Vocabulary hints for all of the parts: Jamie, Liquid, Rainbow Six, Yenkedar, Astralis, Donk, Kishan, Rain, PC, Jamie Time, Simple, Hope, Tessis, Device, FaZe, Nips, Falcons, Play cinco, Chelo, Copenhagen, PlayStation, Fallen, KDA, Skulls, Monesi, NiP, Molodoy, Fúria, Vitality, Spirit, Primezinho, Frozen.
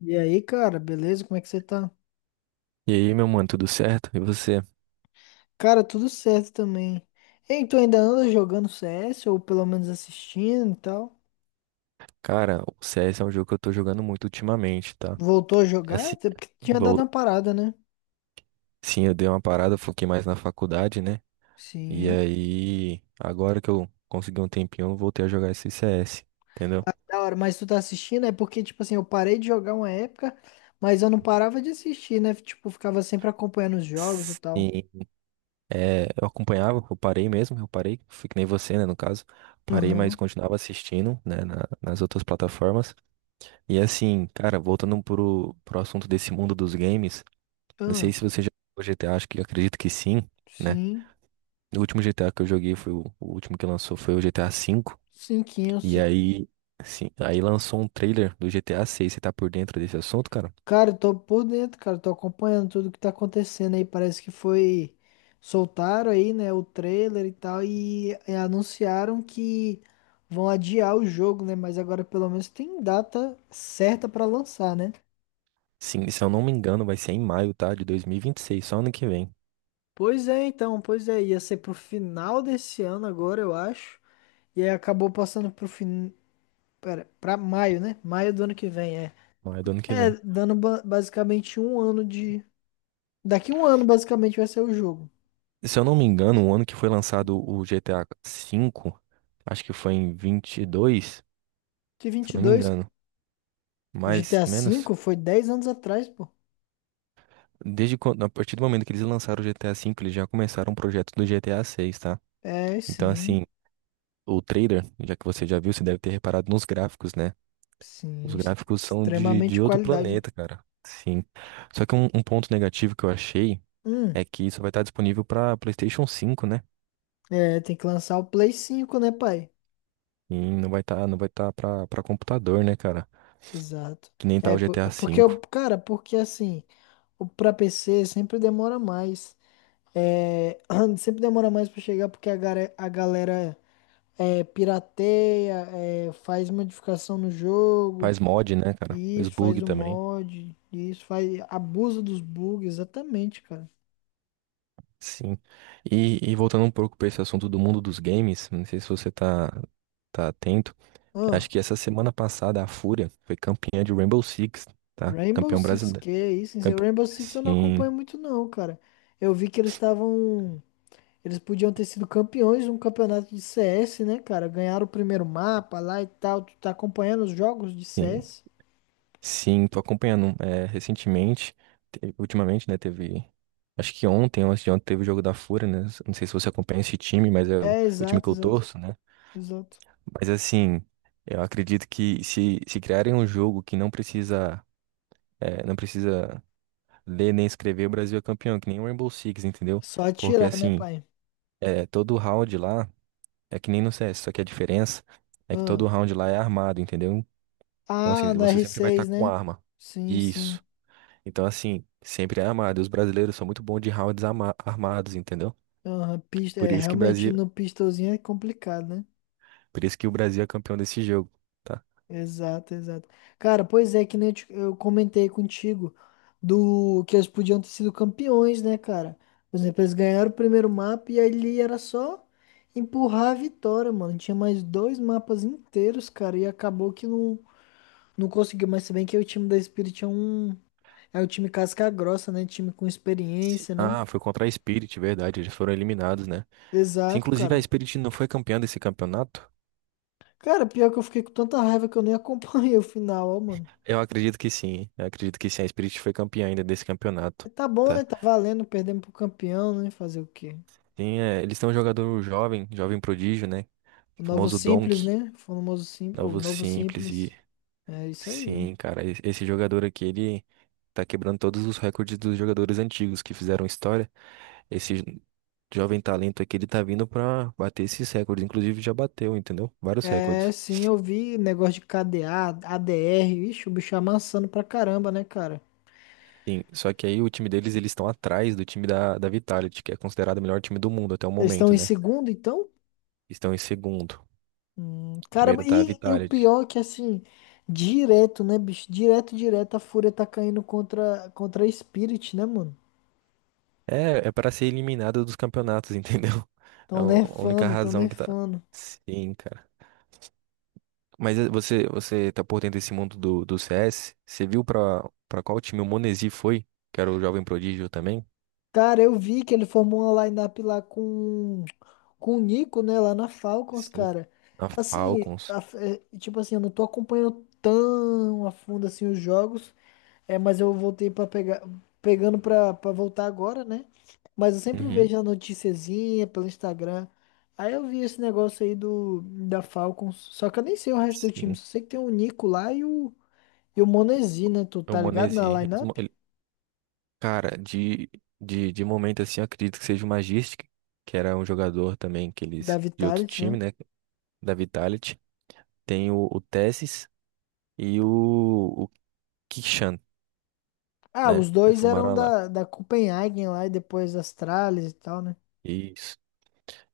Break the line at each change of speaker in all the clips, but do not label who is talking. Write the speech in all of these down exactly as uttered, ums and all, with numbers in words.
E aí, cara, beleza? Como é que você tá?
E aí, meu mano, tudo certo? E você?
Cara, tudo certo também. Ei, tu ainda anda jogando C S ou pelo menos assistindo e tal?
Cara, o C S é um jogo que eu tô jogando muito ultimamente, tá?
Voltou a jogar?
Assim,
Até porque tinha dado
vou...
uma parada, né?
sim, eu dei uma parada, foquei mais na faculdade, né? E
Sim.
aí, agora que eu consegui um tempinho, eu voltei a jogar esse C S, entendeu?
Da hora, mas tu tá assistindo é porque, tipo assim, eu parei de jogar uma época, mas eu não parava de assistir, né? Tipo, ficava sempre acompanhando os jogos e tal.
Sim, é, eu acompanhava, eu parei mesmo, eu parei, fui que nem você, né, no caso. Parei, mas
Aham.
continuava assistindo, né, na- nas outras plataformas. E assim, cara, voltando pro, pro assunto desse mundo dos games, não sei
Ah,
se você já jogou G GTA, acho que acredito que sim. Né?
sim.
O último G T A que eu joguei foi o, o último que lançou foi o G T A V.
Cinquinho,
E
sim.
aí, sim, aí lançou um trailer do G T A seis. Você tá por dentro desse assunto, cara?
Cara, eu tô por dentro, cara, tô acompanhando tudo que tá acontecendo aí. Parece que foi. Soltaram aí, né, o trailer e tal, e, e anunciaram que vão adiar o jogo, né? Mas agora pelo menos tem data certa pra lançar, né?
Sim, se eu não me engano, vai ser em maio, tá? De dois mil e vinte e seis, só ano que vem.
Pois é, então, pois é, ia ser pro final desse ano agora, eu acho. E aí acabou passando pro fin... Pera, pra maio, né? Maio do ano que vem, é.
Maio do ano que
É,
vem.
dando ba- basicamente um ano de. Daqui um ano, basicamente, vai ser o jogo.
Se eu não me engano, o ano que foi lançado o G T A V, acho que foi em vinte e dois,
Que,
se
vinte
eu
e
não me
dois
engano.
O
Mais,
G T A
menos.
V foi dez anos atrás, pô.
Desde quando, a partir do momento que eles lançaram o G T A V, eles já começaram o projeto do G T A seis, tá?
É,
Então,
sim.
assim, o trader, já que você já viu, você deve ter reparado nos gráficos, né?
Sim,
Os
ex-
gráficos são de,
extremamente
de outro
qualidade.
planeta, cara. Sim. Só que um, um ponto negativo que eu achei
Hum,
é que isso vai estar disponível para PlayStation cinco, né?
É, tem que lançar o Play cinco, né, pai?
E não vai estar, não vai estar para para computador, né, cara?
Exato.
Que nem tá
É,
o
po-
G T A
é porque,
V.
eu- cara, porque assim, o pra P C sempre demora mais. É, sempre demora mais pra chegar porque a, gare- a galera é, pirateia, é, faz modificação no jogo,
Faz mod, né, cara? Os
isso,
bug
faz o
também.
mod, isso, faz abuso dos bugs, exatamente, cara.
Sim. E, e voltando um pouco para esse assunto do mundo dos games, não sei se você tá, tá atento.
Ahn.
Acho que essa semana passada a Fúria foi campeã de Rainbow Six, tá?
Rainbow
Campeão
Six,
brasileiro.
que é isso? Hein?
Campe-
Rainbow Six eu não
Sim,
acompanho muito não, cara. Eu vi que eles estavam, eles podiam ter sido campeões de um campeonato de C S, né, cara? Ganharam o primeiro mapa lá e tal. Tu tá acompanhando os jogos de
sim,
C S?
sim, tô acompanhando, é, recentemente, te- ultimamente, né, teve, acho que ontem, ou antes de ontem, teve o jogo da Fúria, né, não sei se você acompanha esse time, mas é o,
É,
o time que
exato,
eu
exato,
torço, né,
exato.
mas assim, eu acredito que, se, se criarem um jogo que não precisa, é, não precisa ler nem escrever, o Brasil é campeão, que nem o Rainbow Six, entendeu,
Só
porque
atirar, né,
assim,
pai?
é, todo round lá, é que nem no C S, só que a diferença é que todo
Ah,
round lá é armado, entendeu. Então, assim,
Ah, no
você
r
sempre vai estar
seis,
com
né?
arma.
Sim, sim.
Isso. Então, assim, sempre é armado. E os brasileiros são muito bons de rounds ama- armados, entendeu?
Aham, pista,
Por
é,
isso que
realmente
Brasil,
no pistolzinho é complicado, né?
por isso que o Brasil é campeão desse jogo. Tá?
Exato, exato. Cara, pois é, que nem eu te- eu comentei contigo do que eles podiam ter sido campeões, né, cara? Por exemplo, eles ganharam o primeiro mapa e ali era só empurrar a vitória, mano. Tinha mais dois mapas inteiros, cara, e acabou que não, não conseguiu. Mas se bem que o time da Spirit é um, é o time casca grossa, né? Time com
Se-
experiência, né?
Ah, foi contra a Spirit, verdade. Eles foram eliminados, né? Se
Exato,
inclusive a
cara.
Spirit não foi campeã desse campeonato,
Cara, pior que eu fiquei com tanta raiva que eu nem acompanhei o final, ó, mano.
eu acredito que sim. Eu acredito que sim, a Spirit foi campeã ainda desse campeonato.
Tá bom,
Tá?
né? Tá valendo, perdemos pro campeão, né? Fazer o quê?
Tem, é, eles têm um jogador jovem, jovem prodígio, né?
O
O
novo
famoso
simples,
Donk,
né? O famoso simples. O
novo
novo
simples.
simples.
E
É isso aí.
Sim, cara, e- esse jogador aqui, ele tá quebrando todos os recordes dos jogadores antigos que fizeram história. Esse jovem talento aqui, ele tá vindo pra bater esses recordes, inclusive já bateu, entendeu? Vários
É,
recordes.
sim, eu vi negócio de K D A, A D R. Ixi, o bicho amassando pra caramba, né, cara?
Sim, só que aí o time deles, eles estão atrás do time da, da Vitality, que é considerado o melhor time do mundo até o
Eles estão
momento,
em
né?
segundo, então?
Estão em segundo.
Hum, caramba,
Primeiro tá a
e, e o
Vitality.
pior é que, assim, direto, né, bicho? Direto, direto, a Fúria tá caindo contra, contra a Spirit, né, mano?
É, é para ser eliminado dos campeonatos, entendeu? É
Tão
a única
nerfando, tão
razão que tá.
nerfando.
Sim, cara. Mas eh, você, você tá por dentro desse mundo do, do C S? Você viu pra, pra qual time o Monesi foi? Que era o jovem prodígio também?
Cara, eu vi que ele formou uma lineup lá com, com o Nico, né? Lá na Falcons,
Sim.
cara.
Na
Assim,
Falcons.
a- é, tipo assim, eu não tô acompanhando tão a fundo assim os jogos. É, mas eu voltei para pegar, pegando pra, pra voltar agora, né? Mas eu sempre
Uhum.
vejo a noticiazinha pelo Instagram. Aí eu vi esse negócio aí do, da Falcons. Só que eu nem sei o resto do time.
Sim.
Só sei que tem o Nico lá e o, e o Monesi, né? Tu
É o
tá ligado
Monesi.
na
Eles mo-
lineup
ele- Cara, de, de, de momento assim, eu acredito que seja o Magistic, que era um jogador também que
da
eles, de outro
Vitality, né?
time, né? Da Vitality. Tem o, o Tessis e o, o Kishan,
Ah,
né?
os dois eram
Reformaram lá.
da, da Copenhagen lá e depois das Astralis e tal, né?
Isso.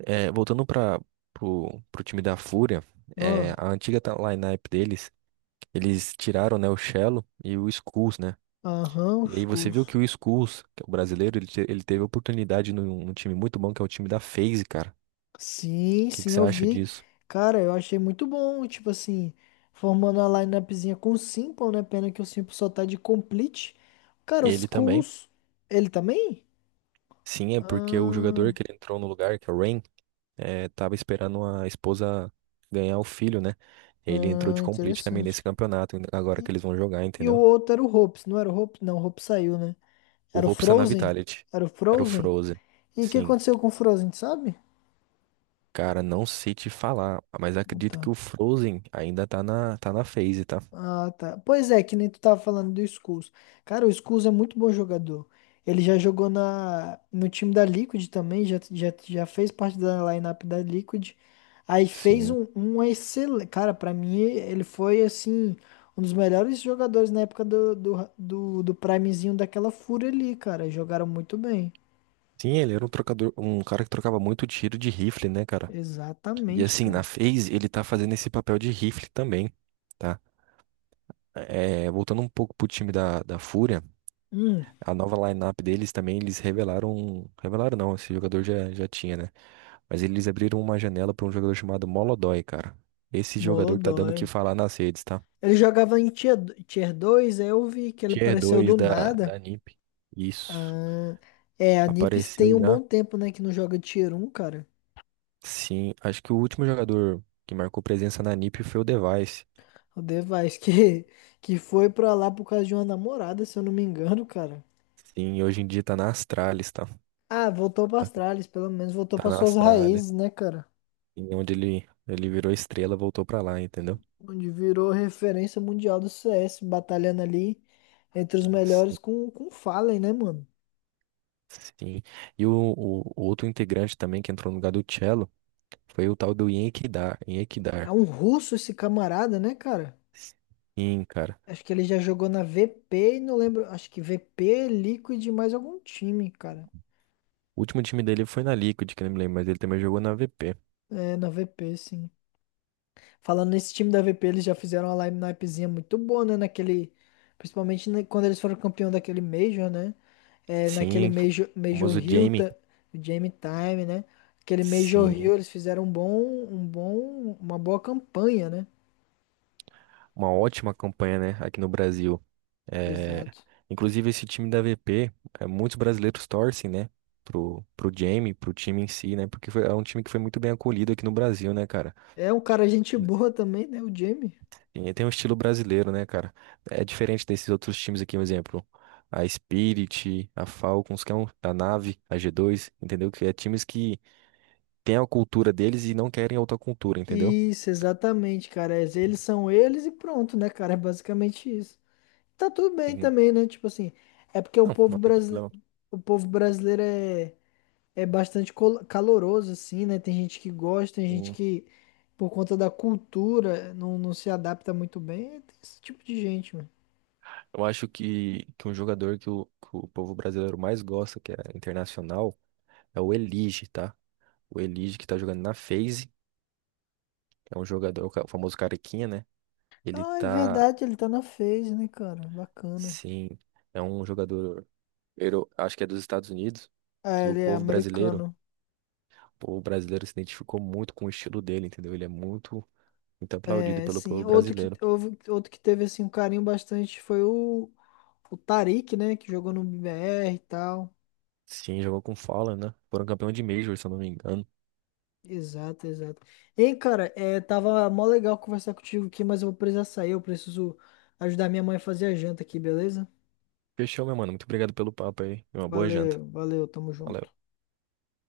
É, voltando para pro, pro time da Fúria, é,
Ó,
a antiga ta- up deles, eles tiraram, né, o Chelo e o Skulls, né?
aham,
E
os
aí você viu
cursos.
que o Skulls, que é o brasileiro, ele, te- ele teve oportunidade num, num time muito bom, que é o time da FaZe, cara. O
Sim,
que, que
sim,
você
eu
acha
vi.
disso?
Cara, eu achei muito bom, tipo assim, formando a lineupzinha com o Simple, né? Pena que o Simple só tá de complete. Cara, os
Ele também.
cursos, ele também?
Sim, é porque o jogador
Ah,
que ele entrou no lugar, que é o Rain, é, tava esperando a esposa ganhar o filho, né? Ele entrou de
ah,
complete também nesse
interessante.
campeonato, agora que
E,
eles vão jogar,
e o
entendeu?
outro era o Hopes, não era o Hopes? Não, o Hopes saiu, né?
O
Era o
Hope está na
Frozen?
Vitality.
Era o
Era o
Frozen?
Frozen.
E o que
Sim.
aconteceu com o Frozen, sabe?
Cara, não sei te falar, mas acredito que
Então.
o Frozen ainda tá na, tá na phase, tá?
Ah, tá. Pois é, que nem tu tava falando do Skulls. Cara, o Skulls é muito bom jogador. Ele já jogou na, no time da Liquid também, já, já, já fez parte da lineup da Liquid. Aí fez
Sim.
um, um excelente. Cara, pra mim, ele foi assim, um dos melhores jogadores na época do, do, do, do Primezinho daquela fúria ali, cara. Jogaram muito bem.
Sim, ele era um trocador, um cara que trocava muito tiro de rifle, né, cara? E
Exatamente,
assim, na
cara.
phase ele tá fazendo esse papel de rifle também, tá? É, voltando um pouco pro time da, da Fúria,
Hum,
a nova lineup deles também, eles revelaram. Revelaram não, esse jogador já, já tinha, né? Mas eles abriram uma janela pra um jogador chamado Molodói, cara. Esse jogador tá dando o que
Molodói.
falar nas redes, tá?
Ele jogava em tier, tier dois, aí eu vi que ele
Tier
apareceu
dois
do
da,
nada.
da NiP. Isso.
Ah, é, a Nips tem
Apareceu
um
já?
bom tempo, né, que não joga Tier um, cara.
Sim, acho que o último jogador que marcou presença na NiP foi o Device.
O Device que, que foi pra lá por causa de uma namorada, se eu não me engano, cara.
Sim, hoje em dia tá na Astralis, tá?
Ah, voltou pra Astralis, pelo menos voltou
Tá
para
na
suas
Astralis.
raízes, né, cara?
Sim, onde ele, ele virou estrela, voltou pra lá, entendeu?
Onde virou referência mundial do C S, batalhando ali entre os melhores
Sim,
com, com o Fallen, né, mano?
sim. E o, o, o outro integrante também que entrou no lugar do Cello foi o tal do Yenkedar.
É
Yenkedar.
um russo esse camarada, né, cara?
Sim, cara.
Acho que ele já jogou na V P e não lembro. Acho que V P, Liquid e mais algum time, cara.
O último time dele foi na Liquid, que eu não me lembro, mas ele também jogou na V P.
É, na V P, sim. Falando nesse time da V P, eles já fizeram uma lineupzinha muito boa, né? Naquele, principalmente na- quando eles foram campeão daquele Major, né? É, naquele
Sim,
Major,
o
Major
famoso
Hill,
Jamie.
ta- o Jamie Time, né? Aquele Major
Sim.
Hill, eles fizeram um bom, um bom, uma boa campanha, né?
Uma ótima campanha, né, aqui no Brasil. É,
Exato.
inclusive, esse time da V P, é, muitos brasileiros torcem, né, pro, pro Jamie, pro time em si, né, porque foi- é um time que foi muito bem acolhido aqui no Brasil, né, cara.
É um cara gente boa também, né? O Jamie.
E tem um estilo brasileiro, né, cara? É diferente desses outros times aqui, por exemplo. A Spirit, a Falcons, que é um, a Nave, a g dois, entendeu? Que é times que têm a cultura deles e não querem outra cultura, entendeu?
Isso, exatamente, cara. É, eles são eles e pronto, né, cara? É basicamente isso. Tá tudo bem
E-
também, né? Tipo assim, é porque o
não, não
povo
tem
brasileiro,
problema.
o povo brasileiro é é bastante col- caloroso, assim, né? Tem gente que gosta, tem gente que, por conta da cultura, não, não se adapta muito bem. Tem esse tipo de gente, mano.
Eu acho que, que um jogador que o, que o povo brasileiro mais gosta, que é internacional, é o Elige, tá? O Elige que tá jogando na FaZe, é um jogador, o ca- o famoso carequinha, né? Ele
Ah, é
tá,
verdade, ele tá na FaZe, né, cara? Bacana.
sim, é um jogador, euro- acho que é dos Estados Unidos,
Ah,
que o
ele é
povo brasileiro,
americano.
o povo brasileiro se identificou muito com o estilo dele, entendeu? Ele é muito, muito aplaudido
É,
pelo
sim.
povo
Outro que,
brasileiro.
houve- outro que teve, assim, um carinho bastante foi o, o Tarik, né? Que jogou no B R e tal.
Sim, jogou com Fala, né? Foram campeão de Major, se eu não me engano.
Exato, exato. Ei, cara, é, tava mó legal conversar contigo aqui, mas eu vou precisar sair. Eu preciso ajudar minha mãe a fazer a janta aqui, beleza?
Fechou, meu mano. Muito obrigado pelo papo aí. Uma boa janta.
Valeu, valeu, tamo junto.
Valeu.